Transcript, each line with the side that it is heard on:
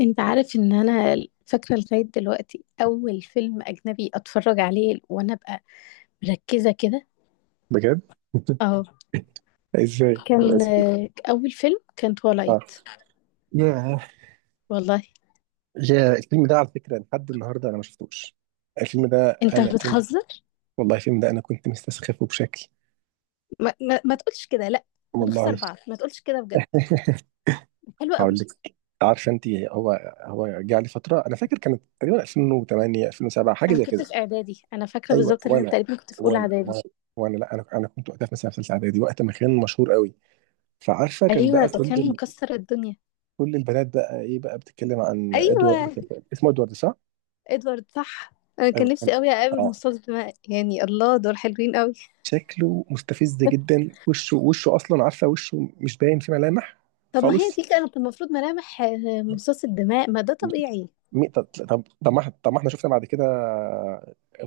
left: انت عارف ان انا فاكره لغايه دلوقتي اول فيلم اجنبي اتفرج عليه وانا ابقى مركزه كده.
right: بجد.
left: اه
right: ازاي
left: كان
right: اسمه؟
left: اول فيلم كان
right: اه،
left: تولايت.
right: ياه،
left: والله.
right: يا الفيلم ده على فكره لحد النهارده انا ما شفتوش. الفيلم ده
left: انت
right: انا كنت،
left: بتهزر.
right: والله الفيلم ده انا كنت مستسخفه بشكل
left: ما تقولش كده، لا.
right: والله.
left: هنخسر بعض، ما تقولش كده بجد. حلو
right: هقول
left: قوي.
right: لك. عارفه انت هو، هو جه علي فتره انا فاكر كانت تقريبا 2008 2007 حاجه
left: انا
right: زي كده.
left: كنت في اعدادي، انا فاكره
right: ايوه،
left: بالظبط ان انا تقريبا كنت في اولى
right: وانا
left: اعدادي.
right: وانا وانا لا انا كنت وقتها في مثلا في ثالثه اعدادي وقت ما كان مشهور قوي. فعارفه كان
left: ايوه
right: بقى
left: ده كان مكسر الدنيا.
right: كل البنات بقى ايه بقى بتتكلم عن
left: ايوه،
right: ادوارد، اسمه ادوارد صح؟
left: ادوارد صح. انا كان
right: ايوه
left: نفسي قوي اقابل
right: اه
left: مصاص دماء يعني، الله دول حلوين قوي.
right: شكله مستفز جدا، وشه اصلا عارفه وشه مش باين فيه ملامح
left: طب ما هي
right: خالص.
left: دي كانت المفروض ملامح مصاص الدماء، ما ده طبيعي.
right: طب ما طب ما احنا شفنا بعد كده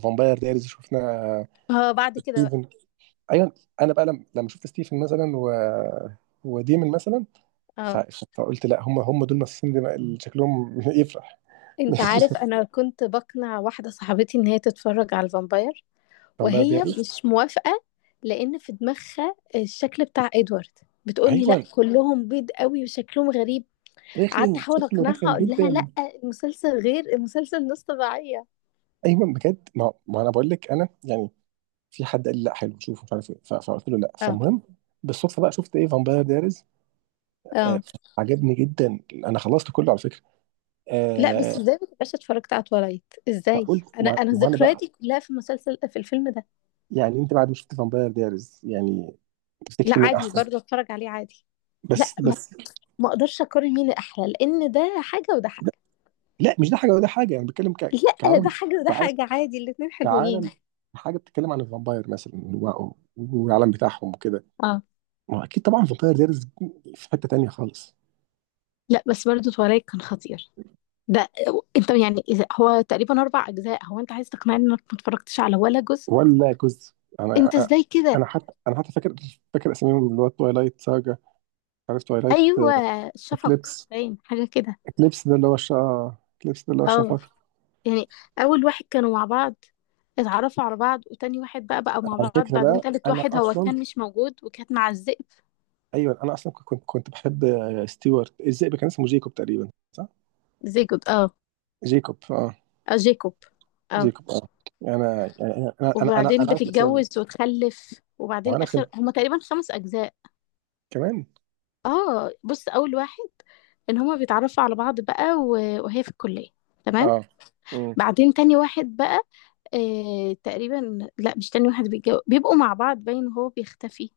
right: فامباير دايريز شفنا
left: اه بعد كده بقى.
right: ستيفن. ايوه انا بقى لما شفت ستيفن مثلا و، وديمن مثلا.
left: اه،
right: فقلت لا، هم دول الممثلين اللي شكلهم يفرح.
left: انت عارف انا كنت بقنع واحدة صاحبتي ان هي تتفرج على الفامباير
right: فامباير
left: وهي
right: دايريز.
left: مش موافقة، لان في دماغها الشكل بتاع ادوارد. بتقولي
right: ايوه
left: لا كلهم بيض قوي وشكلهم غريب. قعدت
right: رخم،
left: احاول
right: شكله
left: اقنعها،
right: رخم
left: اقول لها
right: جدا.
left: لا، المسلسل غير، المسلسل نص طبيعية.
right: ايوه بجد، ما, ما انا بقول لك انا يعني في حد قال لي لا حلو شوفه مش عارف ايه، فقلت له لا.
left: اه
right: فالمهم بالصدفه بقى شفت ايه فامباير دايرز. آه
left: اه.
right: عجبني جدا، انا خلصت كله على فكره.
left: لا
right: آه
left: بس ازاي ما تبقاش اتفرجت على تولايت ازاي؟
right: فقلت
left: انا
right: ما
left: انا
right: ما انا بقى.
left: ذكرياتي كلها في المسلسل، في الفيلم ده.
right: يعني انت بعد ما شفت فامباير دايرز يعني
left: لا
right: تفتكر مين
left: عادي
right: احسن؟
left: برضه اتفرج عليه عادي. لا،
right: بس
left: ما,
right: بس
left: ما اقدرش اقارن مين احلى لان ده حاجه وده حاجه.
right: لا مش ده حاجه ولا حاجه، انا بتكلم
left: لا ده
right: كعالم.
left: حاجه وده
right: كعالم.
left: حاجه، عادي الاتنين حلوين.
right: كعالم، حاجه بتتكلم عن الفامباير مثلا والعالم بتاعهم وكده.
left: اه
right: ما هو اكيد طبعا فامباير دايرز في حته تانيه خالص.
left: لا بس برضه تورايك كان خطير. ده انت يعني اذا هو تقريبا اربع اجزاء، هو انت عايز تقنعني انك ما اتفرجتش على ولا جزء؟
right: ولا جزء. انا
left: انت ازاي كده؟
right: انا حتى، فاكر، فاكر اساميهم اللي هو تويلايت ساجا. عارف تويلايت؟
left: ايوه شفق،
right: اكليبس.
left: باين حاجه كده.
right: اكليبس ده اللي هو الشا اكليبس ده اللي هو
left: اه
right: الشفق.
left: يعني اول واحد كانوا مع بعض، اتعرفوا على بعض، وتاني واحد بقى مع
right: على
left: بعض،
right: فكره
left: بعدين
right: بقى
left: تالت
right: انا
left: واحد هو
right: اصلا،
left: كان مش موجود وكانت مع الذئب.
right: ايوه انا اصلا كنت بحب ستيوارت. الذئب كان اسمه جيكوب تقريبا صح؟
left: زيجود اه.
right: جيكوب اه.
left: اه جيكوب اه.
right: جيكوب اه. انا يعني يعني، انا انا انا
left: وبعدين
right: انا عارف اسامي.
left: بتتجوز وتخلف، وبعدين
right: وانا
left: اخر
right: كنت
left: هما تقريبا خمس اجزاء.
right: كمان.
left: اه بص، اول واحد ان هما بيتعرفوا على بعض بقى وهي في الكلية، تمام.
right: اه. امم.
left: بعدين تاني واحد بقى، تقريبا لا مش تاني واحد بيتجوز، بيبقوا مع بعض باين هو بيختفي.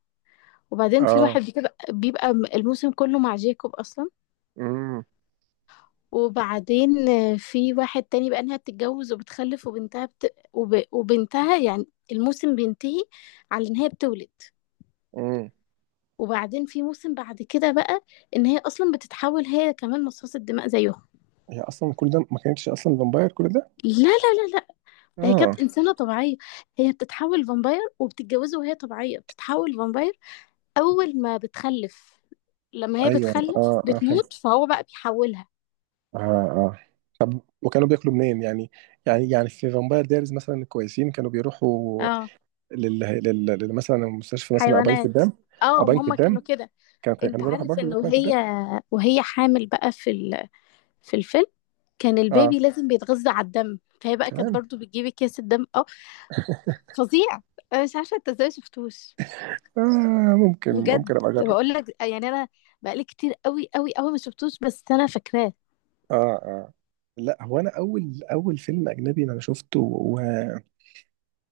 left: وبعدين في واحد
right: اه.
left: بيبقى الموسم كله مع جيكوب اصلا.
right: امم.
left: وبعدين في واحد تاني بقى انها بتتجوز وبتخلف وبنتها وبنتها يعني الموسم بينتهي على ان هي بتولد.
right: امم.
left: وبعدين في موسم بعد كده بقى ان هي اصلا بتتحول، هي كمان مصاصة دماء زيهم.
right: هي اصلا كل ده ما كانتش اصلا فامباير كل ده.
left: لا. هي
right: اه
left: كانت انسانة طبيعية. هي بتتحول فامباير وبتتجوزه، وهي طبيعية بتتحول فامباير اول ما بتخلف. لما هي
right: ايوه
left: بتخلف
right: اه اه
left: بتموت، فهو بقى بيحولها.
right: آه آه. وكانوا بياكلوا منين يعني؟ يعني في فامباير دايريز مثلا الكويسين كانوا بيروحوا
left: اه
right: مثلا المستشفى، مثلا او بنك
left: حيوانات.
right: الدم. او
left: اه ما
right: بنك
left: هم
right: الدم.
left: كانوا كده. انت
right: كانوا بيروحوا
left: عارف
right: برضه،
left: ان
right: بيروحوا بنك
left: وهي
right: الدم.
left: حامل بقى في ال... في الفيلم، كان
right: اه
left: البيبي لازم بيتغذى على الدم، فهي بقى كانت
right: كمان.
left: برضو بتجيب اكياس الدم اه. فظيع، انا مش عارفه انت ازاي ما شفتوش.
right: آه ممكن،
left: بجد،
right: ابقى اجرب.
left: بقول لك يعني انا بقالي كتير قوي قوي قوي ما شفتوش بس انا فاكراه.
right: اه اه. لا هو انا اول فيلم اجنبي انا شفته و،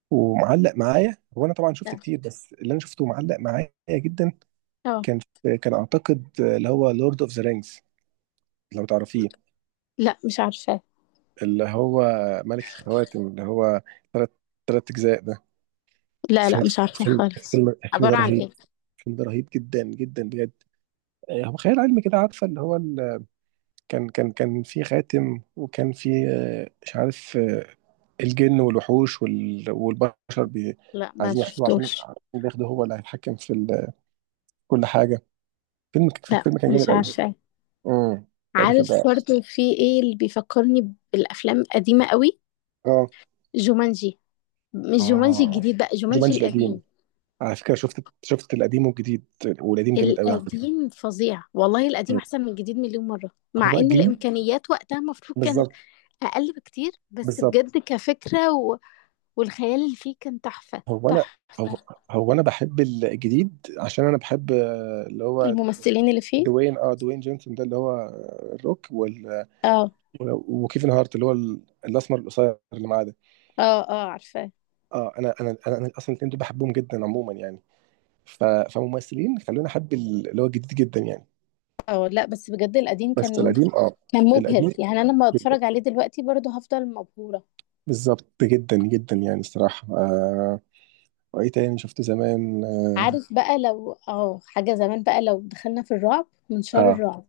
right: ومعلق معايا هو انا طبعا شفت
left: لا
right: كتير بس اللي انا شفته معلق معايا جدا.
left: اه.
right: كان اعتقد اللي هو لورد اوف ذا رينجز، لو تعرفيه.
left: لا مش عارفاه.
right: اللي هو ملك الخواتم، اللي هو ثلاث، ثلاث اجزاء ده
left: لا لا
right: فيلم.
left: مش عارفاه خالص.
right: الفيلم ده
left: عبارة عن
right: رهيب.
left: ايه؟
right: الفيلم ده رهيب جدا جدا بجد. آه، هو خيال علمي كده عارفه اللي هو ال... كان في خاتم، وكان في آه، مش عارف آه، الجن والوحوش والبشر
left: لا ما
right: عايزين يحكموا عشان
left: شفتوش.
right: عشان بياخده هو اللي هيتحكم في ال... كل حاجه.
left: لا
right: الفيلم كان جامد
left: مش
right: قوي.
left: عارفاه.
right: امم. ده كان
left: عارف
right: ده
left: برضو في ايه اللي بيفكرني بالافلام القديمه قوي؟
right: اه
left: جومانجي، مش جومانجي
right: اه
left: الجديد بقى، جومانجي
right: جومانجي القديم.
left: القديم.
right: على فكره شفت القديم والجديد، والقديم جامد قوي على فكره.
left: القديم فظيع والله، القديم
right: مم.
left: احسن من الجديد مليون مره،
right: هو
left: مع ان
right: الجديد
left: الامكانيات وقتها المفروض كانت
right: بالظبط.
left: اقل بكتير، بس
right: بالظبط.
left: بجد كفكرة و... والخيال اللي فيه كان تحفة
right: هو انا هو,
left: تحفة.
right: هو انا بحب الجديد عشان انا بحب آه، اللي هو
left: الممثلين اللي فيه
right: دوين. اه دوين جونسون ده اللي هو آه، الروك.
left: اه
right: وكيفن هارت اللي هو الاسمر القصير اللي معاه ده.
left: اه. اه عارفاه.
right: اه انا اصلا الاثنين دول بحبهم جدا عموما يعني. فممثلين خلوني احب اللي هو الجديد جدا يعني.
left: اه لا بس بجد القديم
right: بس
left: كان
right: القديم اه،
left: كان مبهر،
right: القديم
left: يعني انا لما
right: جدا.
left: اتفرج عليه دلوقتي برضه هفضل مبهورة.
right: بالظبط جدا جدا يعني الصراحه آه. وايه تاني شفته زمان؟
left: عارف بقى لو اه حاجة زمان، بقى لو دخلنا في الرعب،
right: اه
left: منشار
right: اه
left: الرعب.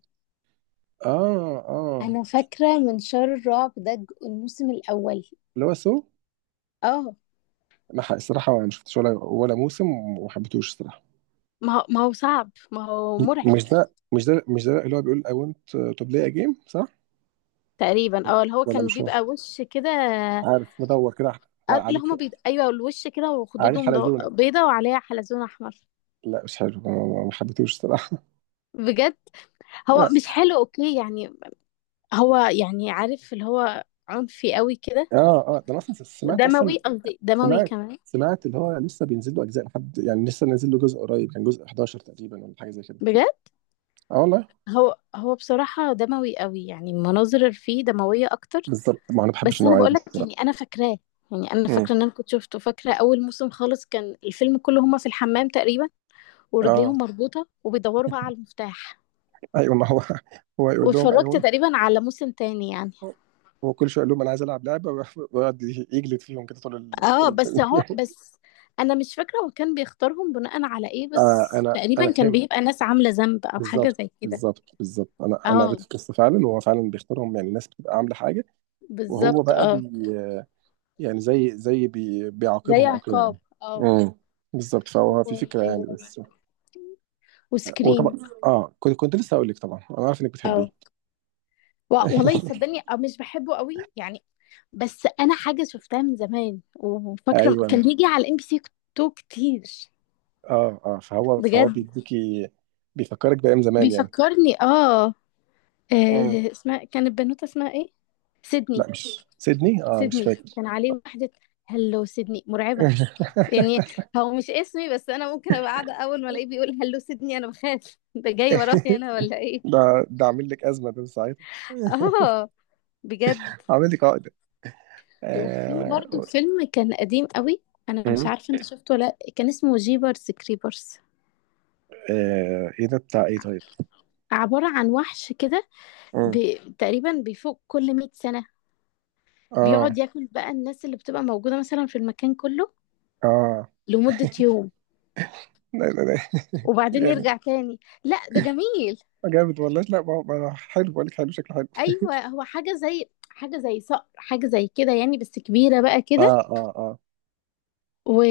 right: اه آه.
left: انا فاكرة منشار الرعب ده الموسم الاول.
right: اللي هو سو.
left: اه
right: ما ح- الصراحه ما شفتش ولا موسم وما حبيتهوش الصراحه.
left: ما هو، ما هو صعب، ما هو مرعب.
right: مش ده اللي هو بيقول I want to play a game صح؟
left: تقريبا اه اللي هو
right: ولا
left: كان
right: مش هو؟
left: بيبقى وش كده.
right: عارف مدور كده
left: اه اللي
right: عليك.
left: هما ايوه الوش كده،
right: عليه
left: وخدودهم
right: حلزونه.
left: بيضة وعليها حلزون احمر.
right: لا مش حلو، ما حبيتهوش الصراحه.
left: بجد.
right: لا
left: هو مش حلو اوكي يعني. هو يعني عارف اللي هو عنفي قوي كده.
right: اه اه ده انا اصلا سمعت اصلا،
left: دموي، قصدي دموي
right: سمعت
left: كمان.
right: سمعت اللي هو لسه بينزل له اجزاء لحد يعني لسه نازل له جزء قريب، كان جزء 11 تقريبا ولا حاجه زي كده.
left: بجد.
right: اه والله.
left: هو هو بصراحة دموي قوي، يعني المناظر اللي فيه دموية اكتر.
right: بالظبط، ما انا ما بحبش
left: بس انا
right: النوعيه دي
left: بقولك
right: الصراحه.
left: يعني انا فاكراه، يعني انا فاكره
right: امم.
left: ان انا كنت شفته. فاكره اول موسم خالص كان الفيلم كله هما في الحمام تقريبا،
right: اه.
left: ورجليهم مربوطه وبيدوروا بقى على المفتاح.
right: ايوه ما هو هو يقول لهم
left: واتفرجت
right: ايوه.
left: تقريبا على موسم تاني يعني.
right: هو كل شويه يقول لهم انا عايز العب لعبه، ويقعد يجلد فيهم كده طول ال... طول
left: اه بس هو،
right: ال...
left: بس انا مش فاكره هو كان بيختارهم بناء على ايه،
right: آه
left: بس
right: انا
left: تقريبا كان
right: فهمت.
left: بيبقى ناس عامله ذنب او حاجه
right: بالظبط
left: زي كده.
right: بالظبط بالظبط، انا قريت
left: اه
right: القصه فعلا، وهو فعلا بيختارهم يعني الناس بتبقى عامله حاجه. وهو
left: بالظبط
right: بقى
left: اه.
right: بي يعني زي، زي
left: زي
right: بيعاقبهم او كده
left: عقاب
right: يعني.
left: اه.
right: امم بالظبط. فهو في فكره
left: و...
right: يعني بس. وطبعا
left: وسكريم.
right: اه كنت لسه هقول لك طبعا انا عارف انك بتحبيه.
left: اه و... والله صدقني اه مش بحبه قوي يعني، بس انا حاجه شفتها من زمان، وفاكره
right: ايوه
left: كان بيجي على ام بي سي تو كتير.
right: اه اه فهو
left: بجد،
right: بيديكي، بيفكرك بايام زمان
left: بيفكرني اه.
right: يعني.
left: اسمها كانت بنوته، اسمها ايه؟
right: لا
left: سيدني.
right: مش سيدني، اه مش
left: سيدني
right: فاكر.
left: كان عليه واحده، هلو سيدني، مرعبه يعني. هو مش اسمي، بس انا ممكن ابقى قاعده اول ما الاقيه بيقول هلو سيبني انا بخاف، ده جاي ورايا انا ولا ايه.
right: ده ده عامل لك ازمه ده ساعتها.
left: اه بجد.
right: عامل لي قاعده
left: وفي برضو
right: آه...
left: فيلم كان قديم قوي، انا
right: م-
left: مش عارفه انت شفته ولا لأ، كان اسمه جيبرز كريبرز.
right: آه... ايه ده بتاع ايه طيب؟
left: عباره عن وحش كده ب...
right: م-
left: تقريبا بيفوق كل 100 سنه،
right: اه
left: بيقعد ياكل بقى الناس اللي بتبقى موجوده مثلا في المكان كله
right: اه.
left: لمده يوم،
right: لا لا لا
left: وبعدين
right: جامد،
left: يرجع تاني. لا ده جميل.
right: جامد والله. لا ما هو حلو بقول لك، حلو شكله حلو.
left: ايوه هو حاجه زي، حاجه زي صقر، حاجه زي كده يعني بس كبيره بقى كده،
right: اه اه اه.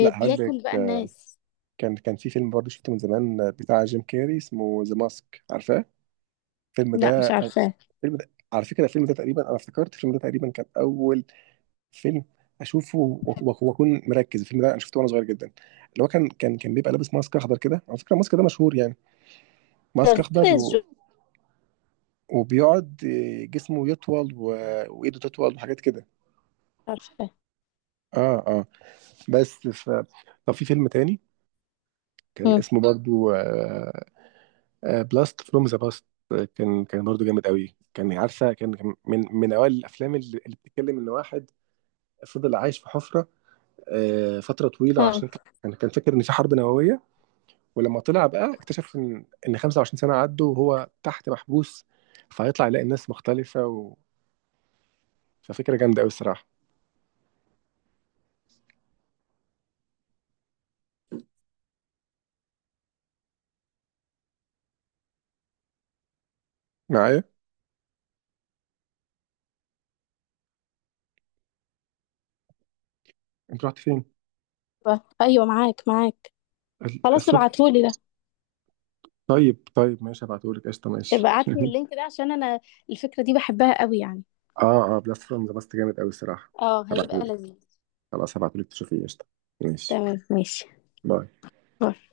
right: لا هقول لك
left: بقى
right: آه،
left: الناس.
right: كان في فيلم برضه شفته من زمان آه، بتاع جيم كاري اسمه ذا ماسك، عارفاه؟ الفيلم
left: لا
right: ده،
left: مش عارفاه.
right: الفيلم ده على فكره الفيلم ده تقريبا انا افتكرت الفيلم ده تقريبا كان اول فيلم اشوفه، واكون مركز. الفيلم ده انا شفته وانا صغير جدا. اللي هو كان بيبقى لابس ماسك اخضر كده، على فكره الماسك ده مشهور يعني.
left: ده
right: ماسك
left: غدا
right: اخضر و،
left: الزوج.
right: وبيقعد آه، جسمه يطول و، وايده تطول وحاجات كده.
left: مش عارفاه.
right: اه اه بس طب في فيلم تاني كان
left: مم.
right: اسمه برضو بلاست فروم ذا باست. كان برضو جامد قوي كان. عارفه كان من اوائل الافلام اللي بتتكلم ان واحد فضل عايش في حفره آه، فتره طويله
left: اه
right: عشان كان فاكر ان في حرب نوويه. ولما طلع بقى اكتشف ان 25 سنه عدوا وهو تحت محبوس، فهيطلع يلاقي الناس مختلفه و، ففكره جامده قوي الصراحه. معايا؟ انت رحت فين؟
left: ايوه معاك معاك. خلاص
right: الصوت.
left: ابعتهولي ده.
right: طيب ماشي هبعتهولك قشطه ماشي.
left: ابقى ابعتلي اللينك ده عشان انا الفكرة دي بحبها قوي يعني.
right: اه اه بلاست فروم ذا باست جامد قوي الصراحه.
left: اه هيبقى
right: هبعتهولك،
left: لذيذ.
right: خلاص هبعتهولك تشوفيه قشطه. ماشي.
left: تمام ماشي.
right: باي.
left: باي.